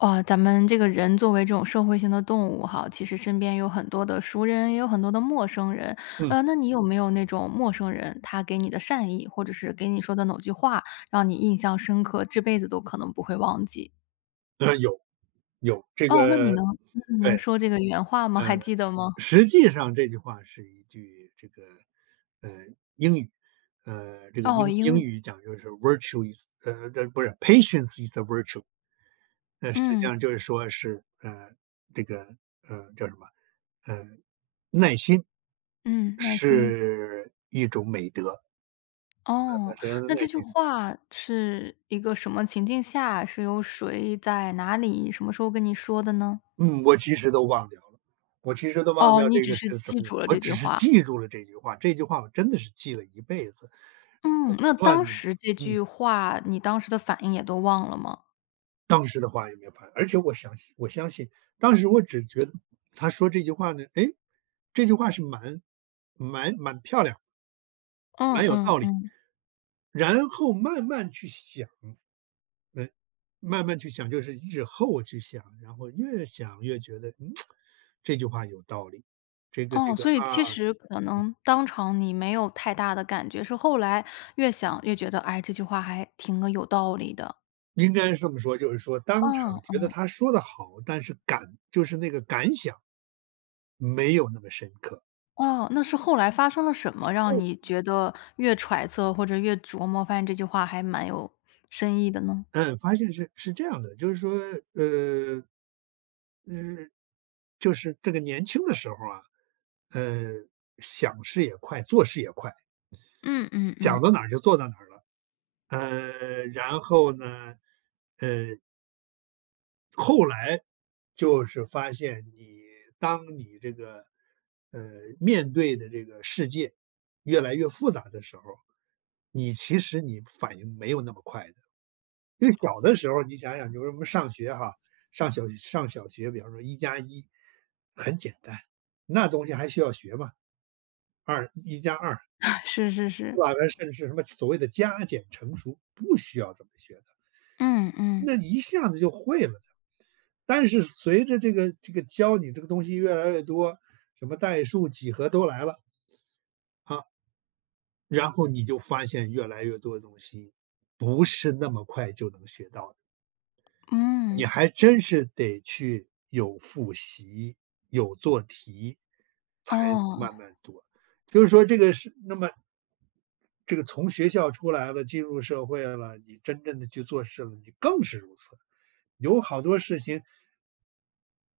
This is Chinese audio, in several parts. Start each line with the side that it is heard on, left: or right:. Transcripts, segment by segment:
left: 呃，咱们这个人作为这种社会性的动物哈，其实身边有很多的熟人，也有很多的陌生人。
right: 嗯。
left: 呃，那你有没有那种陌生人，他给你的善意，或者是给你说的某句话，让你印象深刻、这辈子都可能不会忘记？
right: 呃，有，有。这
left: 哦，那你
right: 个
left: 能你你
right: 对，
left: 能说这个原话吗？
right: 呃，
left: 还记得吗？
right: 实际上这句话是一句这个，呃，英语。呃，这个
left: 哦，
right: 英
left: 英
right: 英
left: 语。
right: 语讲就是：“virtue is”，呃，呃，不是 “Patience is a virtue”。呃，实际
left: 嗯。
right: 上就是说是，呃，这个，呃，叫什么，呃，耐心，
left: 嗯，耐心。
right: 是一种美德。
left: 哦，那这
right: 耐
left: 句
right: 心。
left: 话是一个什么情境下，是由谁、在哪里、什么时候跟您说的呢？
right: 嗯，我其实都忘掉了，我其实都忘
left: 哦，
right: 掉
left: 你
right: 这
left: 只
right: 个
left: 是
right: 是什
left: 记
right: 么。
left: 住了
right: 我
left: 这句
right: 只是
left: 话。
right: 记住了这句话，这句话我真的是记了一辈子。我
left: 嗯，
right: 不
left: 那
right: 断
left: 当
right: 地
left: 时这
right: 嗯。
left: 句话，你当时的反应也都忘了吗？
right: 当时的话也没有反应，而且我详细我相信，当时我只觉得 他说这句话呢，哎，这句话是蛮蛮蛮漂亮。
left: 嗯
right: 蛮有
left: 嗯
right: 道理。
left: 嗯。
right: 然后慢慢去想。嗯，慢慢去想，就是日后去想，然后越想越觉得：“嗯，这句话有道理。”这个这
left: 哦，
right: 个，
left: 所以
right: 啊，
left: 其实可
right: 嗯。
left: 能当场你没有太大的感觉。是后来越想越觉得：“哎，这句话还挺个有道理的。”
right: 应该是这么说就是说当
left: 嗯
right: 场觉得
left: 嗯。
right: 他说得好，但是感就是那个感想。没有那么深刻没有那么深刻。
left: 哦，那是后来发生了什么，让
right: 后
left: 你
right: 面
left: 觉得越揣测或者越琢磨，发现这句话还蛮有深意的呢？
right: 嗯，发现是是这样的，就是说，呃，嗯，就是这个年轻的时候啊，呃，想事也快、做事也快。
left: 嗯嗯嗯。
right: 讲到哪就做到哪了，呃，然后呢，呃后来，就是发现你当你这个，呃，面对的这个世界越来越复杂的时候，你其实你反应没有那么快的。就小的时候，你想想就是我们上学哈，上小学上小学，比方说一加一，很简单，那东西还需要学吗？二一加二
left: 是是是。
right: 对吧，那甚至是什么所谓的加、减、乘、除，不需要这么学的。
left: 嗯嗯。
right: 那你一下子就会了的。但是随着这个这个教你这个东西越来越多，什么代数、几何都来了好然后你就发现越来越多的东西，不是那么快就能学到的。
left: 嗯。
right: 你还真是得去有复习、有做题，才能
left: 哦。
right: 慢慢读，就是说这个是那么这个从学校出来了，进入社会了，你真正地去做事了，你更是如此，有好多事情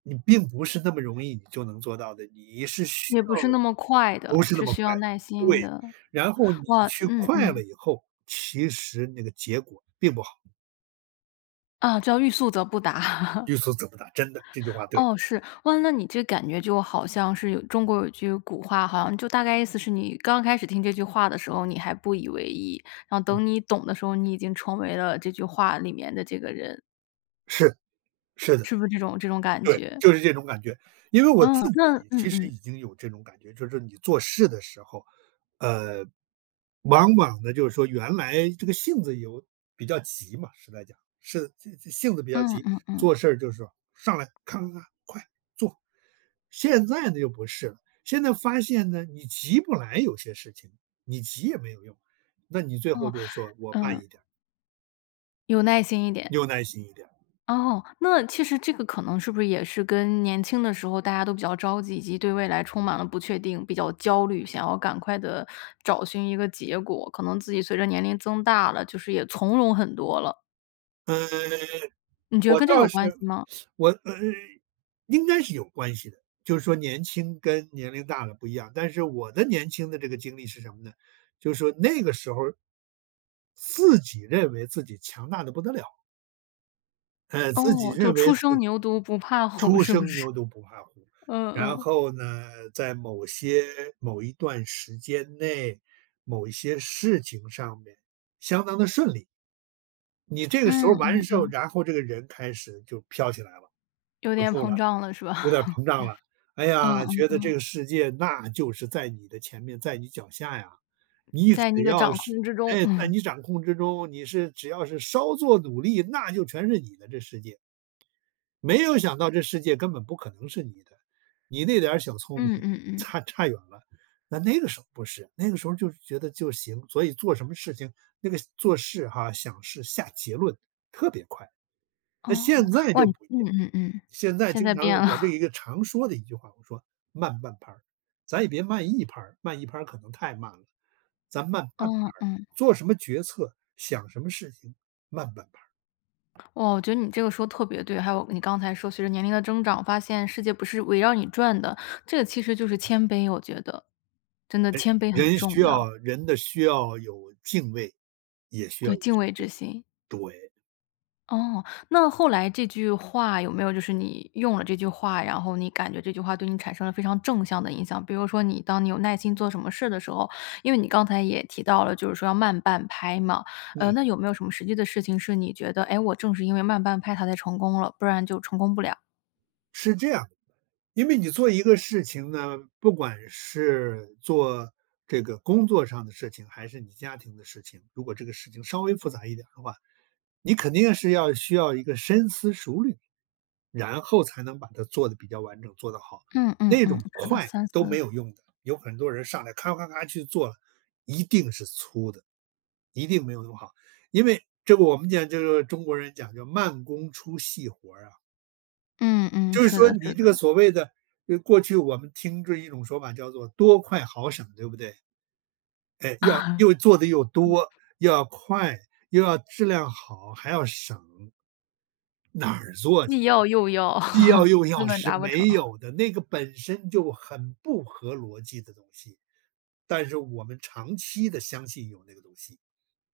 right: 你并不是那么容易你就能做到的，你是需
left: 也不
right: 要
left: 是那么快
right: 不
left: 的，
right: 是那
left: 是
right: 么
left: 需
right: 快
left: 要
right: 的，
left: 耐心
right: 对。
left: 的。
right: 然后你
left: 哇
right: 去
left: 嗯
right: 快了
left: 嗯。
right: 以后，其实那个结果并不好。
left: 啊，叫“欲速则不达”。
right: “欲速则不达”，真的，这句话对。
left: 哦，是。哦那你这感觉就好像是有中国有句古话哈，就大概意思是你刚开始听这句话的时候，你还不以为意，然后
right: 嗯。
left: 等你懂的时候，你已经成为了这句话里面的这个人。
right: 是是的。
left: 是不是这种这种感
right: 对，
left: 觉？
right: 就是这种感觉，因为我
left: 嗯，
right: 自
left: 那
right: 己
left: 嗯
right: 其实
left: 嗯。
right: 已经有这种感觉，就是你做事的时候，呃，往往呢就是说原来这个性子有比较急嘛，实在讲，是自自性子比较
left: 嗯
right: 急，
left: 嗯嗯。
right: 做事儿就是说，上来，咔咔咔，快，做！现在呢又不是了，现在发现呢，你急不来有些事情，你急也没有用，那你最后
left: 哦，
right: 就是说：“我慢
left: 嗯。
right: 一点儿。”
left: 有耐心一点。
right: 有耐心一点儿。
left: 哦，那其实这个可能是不是也是跟年轻的时候大家都比较着急，以及对未来充满了不确定，比较焦虑，想要赶快地找寻一个结果？可能自己随着年龄增大了，就是也从容很多了。
right: 呃，
left: 你觉得
right: 我
left: 跟这个
right: 倒
left: 有关
right: 是
left: 系吗？
right: 我，嗯，应该是有关系的，就是说年轻跟年龄大了不一样，但是我的年轻的这个经历是什么呢？就是说那个时候自己认为自己强大得不得了。哎，自己
left: 哦，就
right: 认为
left: “初
right: 自
left: 生
right: 己
left: 牛犊不怕虎”
right: “初
left: 是不
right: 生
left: 是？
right: 牛犊不怕虎”。
left: 嗯
right: 然
left: 嗯。
right: 后呢，在某些某一段时间内、某一些事情上面相当地顺利。你这个时候
left: 嗯
right: 完
left: 嗯
right: 时候，
left: 嗯。
right: 然后这个人开始就飘起来了，
left: 有
right: 不
left: 点
right: 做了，
left: 膨胀了是吧？
right: 有点儿 膨胀了。哎
left: 嗯
right: 呀，觉
left: 嗯
right: 得这
left: 嗯。
right: 个世界那就是在你的前面、在你脚下呀，你
left: 在你
right: 只
left: 的
right: 要
left: 掌
right: 是
left: 控之中。
right: 哎，在 你掌控之中，你是只要是稍做努力，那就全是你的，这世界。没有想到这世界根本不可能是你的，你那点小聪明
left: 嗯嗯嗯。
right: 差差远了，那那个时候不是，那个时候就是觉得就行，所以做什么事情那个做事哈，想事、下结论特别快。
left: 哦，
right: 那现在
left: 哇
right: 就不一
left: 嗯
right: 样，
left: 嗯嗯，
right: 现在
left: 现
right: 经
left: 在
right: 常，
left: 变了。
right: 我这 一个常说的一句话，我说：“慢半拍儿。”咱也别慢一拍儿，慢一拍儿可能太慢了，咱慢半拍
left: 哦，
right: 儿。
left: 嗯。
right: 做什么决策，想什么事情慢拍儿。
left: 哦，我觉得你这个说得特别对，还有你刚才说随着年龄的增长，发现世界不是围绕你转的，这个其实就是谦卑，我觉得。真的
right: 哎，
left: 谦卑很
right: 人
left: 重
right: 需要
left: 要。
right: 人的需要，有敬畏，也需要
left: 对，
right: 有
left: 敬
right: 敬
left: 畏之
right: 畏，
left: 心。
right: 对。
left: 哦。那后来这句话有没有就是，你用了这句话，然后你感觉这句话对你产生了非常正向的影响。比如说你当你有耐心做什么事的时候，因为你刚才也提到了，就是说要慢半拍嘛。呃，
right: 嗯。
left: 那有没有什么实际的事情是你觉得：“诶，我正是因为慢半拍它才成功了，不然就成功不了？”
right: 是这样，因为你做一个事情呢，不管是做这个工作上的事情，还是你家庭的事情。如果这个事情稍微复杂一点的话，你肯定是要需要一个深思熟虑，然后才能把它做得比较完整，做得好。
left: 嗯嗯
right: 那
left: 嗯，
right: 种
left: 好的，
right: 快
left: 三
right: 都没
left: 思。
right: 有用的，有很多人上来咔咔咔去做，一定是粗的，一定没有那么好。因为这个我们讲这个：“中国人讲究慢功出细活儿啊。”
left: 嗯嗯，
right: 就是
left: 是
right: 说
left: 的
right: 你
left: 是
right: 这个
left: 的。
right: 所谓的，呃，过去，我们听这一种说法叫做：“多快好省”对不对？哎，要 又做得又
left: 嗯。
right: 多，又要快，又要质量好，还要省。哪儿做去！
left: 既要又要，
right: 既要 又要
left: 根本
right: 是
left: 达不成。
right: 没 有的，那个本身就很不合逻辑的东西。但是我们长期地相信有那个东西，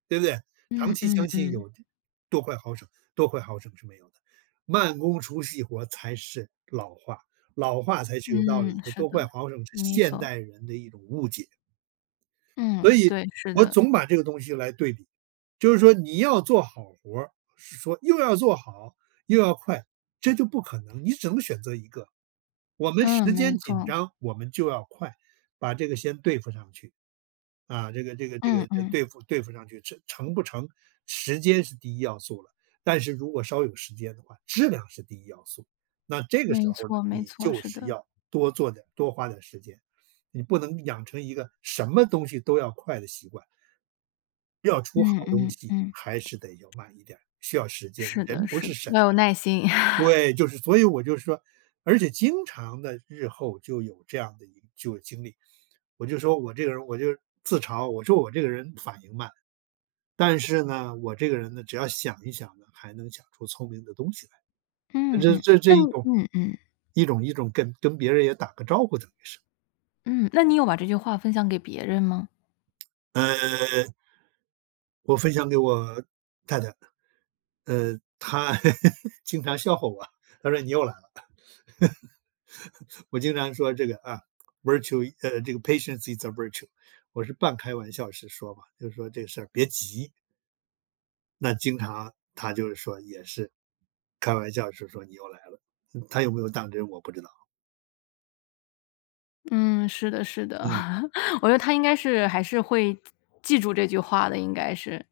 right: 对不对？长
left: 嗯
right: 期
left: 嗯
right: 相信
left: 嗯。
right: 有“多快好省”，“多快好省”是没有的，“慢功出细活儿”才是老话，老话才是有道理
left: 嗯，
right: 的。
left: 是
right: “多快
left: 的，
right: 好省”是
left: 没
right: 现
left: 错。
right: 代人的一种误解。所
left: 嗯，
right: 以
left: 对，是
right: 我
left: 的。
right: 总把这个东西来对比，就是说你要做好活儿，是说又要做好又要快，这就不可能，你只能选择一个。我们
left: 嗯，
right: 时
left: 没
right: 间紧
left: 错。
right: 张，我们就要快，把这个先对付上去。啊，这个这个这个
left: 嗯嗯。
right: 对付对付上去，成成不成，时间是第一要素了。但是如果稍有时间的话，质量是第一要素。那这个时
left: 没
right: 候儿呢，
left: 错没
right: 你
left: 错，
right: 就
left: 是
right: 是
left: 的。
right: 要多做点、多花点儿时间，你不能养成一个什么东西都要快的习惯。要出好
left: 嗯
right: 东
left: 嗯
right: 西，
left: 嗯。
right: 还是得要慢一点，需要时间，
left: 是的
right: 人不
left: 是
right: 是
left: 的，
right: 神
left: 要有
right: 的
left: 耐心。
right: 对，就是所以我就是说，而且经常地日后就有这样的一就有经历。我就说我这个人儿我就自嘲，我说我这个人反应慢。但是呢，我这个人呢，只要想一想呢，还能想出聪明的东西来。那
left: 嗯
right: 这
left: 嗯。
right: 这这
left: 那
right: 一
left: 你
right: 种，
left: 嗯嗯。
right: 一种一种跟跟别人也打个招呼，等于是。
left: 嗯，那你有把这句话分享给别人吗？
right: 呃我分享给我，太太。呃，她 经常笑话我，她说你又来了。我经常说这个，啊，” Virtue “呃，这个” Patience is a virtue，“我是半开玩笑式说嘛，就说：“这个事儿别急。”那经常她就是说也是，开玩笑式说：“你又来了。”她有没有当真我不知道。
left: 嗯，是的是的。
right: 嗯。
left: 我觉得她应该是还是会 记住这句话的，应该是。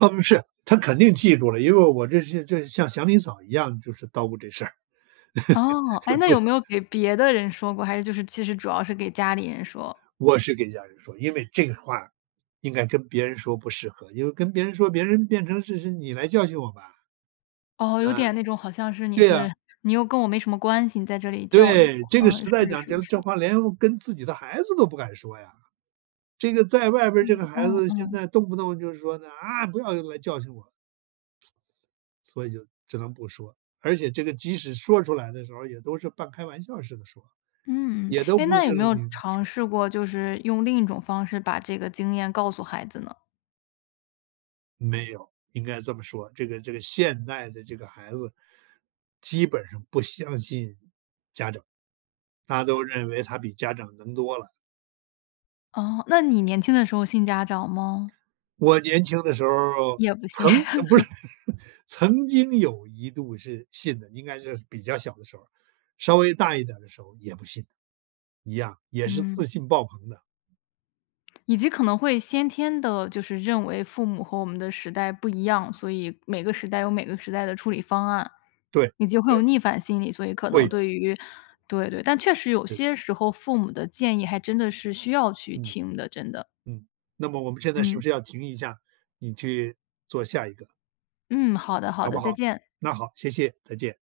right: 嗯，是，她肯定记住了。因为我这是这是像祥林嫂一样就是叨咕这事儿。
left: 哦。诶，那有
right: [unintelligible]
left: 没有给别的人说过，还是就是其实主要是给家里人说。
right: 我是跟家人说，因为这个话，应该跟别人说不适合，因为跟别人说，别人变成是是：“你来教训我吧。”
left: 哦，有
right: 嗯，
left: 点那种好像是你
right: 对啊。
left: 是你又跟我没什么关系，你在这里教育
right: 对，
left: 我
right: 这个
left: 嗯，
right: 时代
left: 是
right: 讲
left: 是
right: 这
left: 是。
right: 这话连跟自己的孩子都不敢说呀。这个在外边这
left: 嗯
right: 个孩
left: 嗯
right: 子现
left: 嗯。
right: 在动不动就是说呢：“啊，不要用来教训我。”所以就只能不说，而且这个即使说出来的时候也都是半开玩笑似的说，
left: 嗯。
right: 也都
left: 诶，
right: 不
left: 那有
right: 是
left: 没有
right: 你你
left: 尝
right: 说。
left: 试过，就是用另一种方式把这个经验告诉孩子呢？
right: 没有，应该这么说，这个这个现代的这个孩子。基本上不相信，家长，大家都认为他比家长能多了。
left: 哦，那你年轻的时候信家长吗？
right: 我年轻的时候
left: 也不信。
right: 曾呃，不是，曾经有一度是信的，应该是比较小的时候，稍微大一点儿的时候也不信。一样，也是
left: 嗯。
right: 自信爆棚的。
left: 以及可能会先天的就是认为父母和我们的时代不一样，所以每个时代有每个时代的处理方案。
right: 对，
left: 你就会
right: 对。
left: 有逆反心理，所以可
right: 会
left: 能
right: 有。
left: 对于对对，但确实有
right: 是。
left: 些时候父母的建议还真的是需要去
right: 嗯。
left: 听的，真的。
right: 嗯，那么我们现在是不
left: 嗯。
right: 是要停一下，你去，做下一个。
left: 嗯，好的好
right: 好
left: 的，
right: 不
left: 再
right: 好？
left: 见。
right: 那好，谢谢，再见。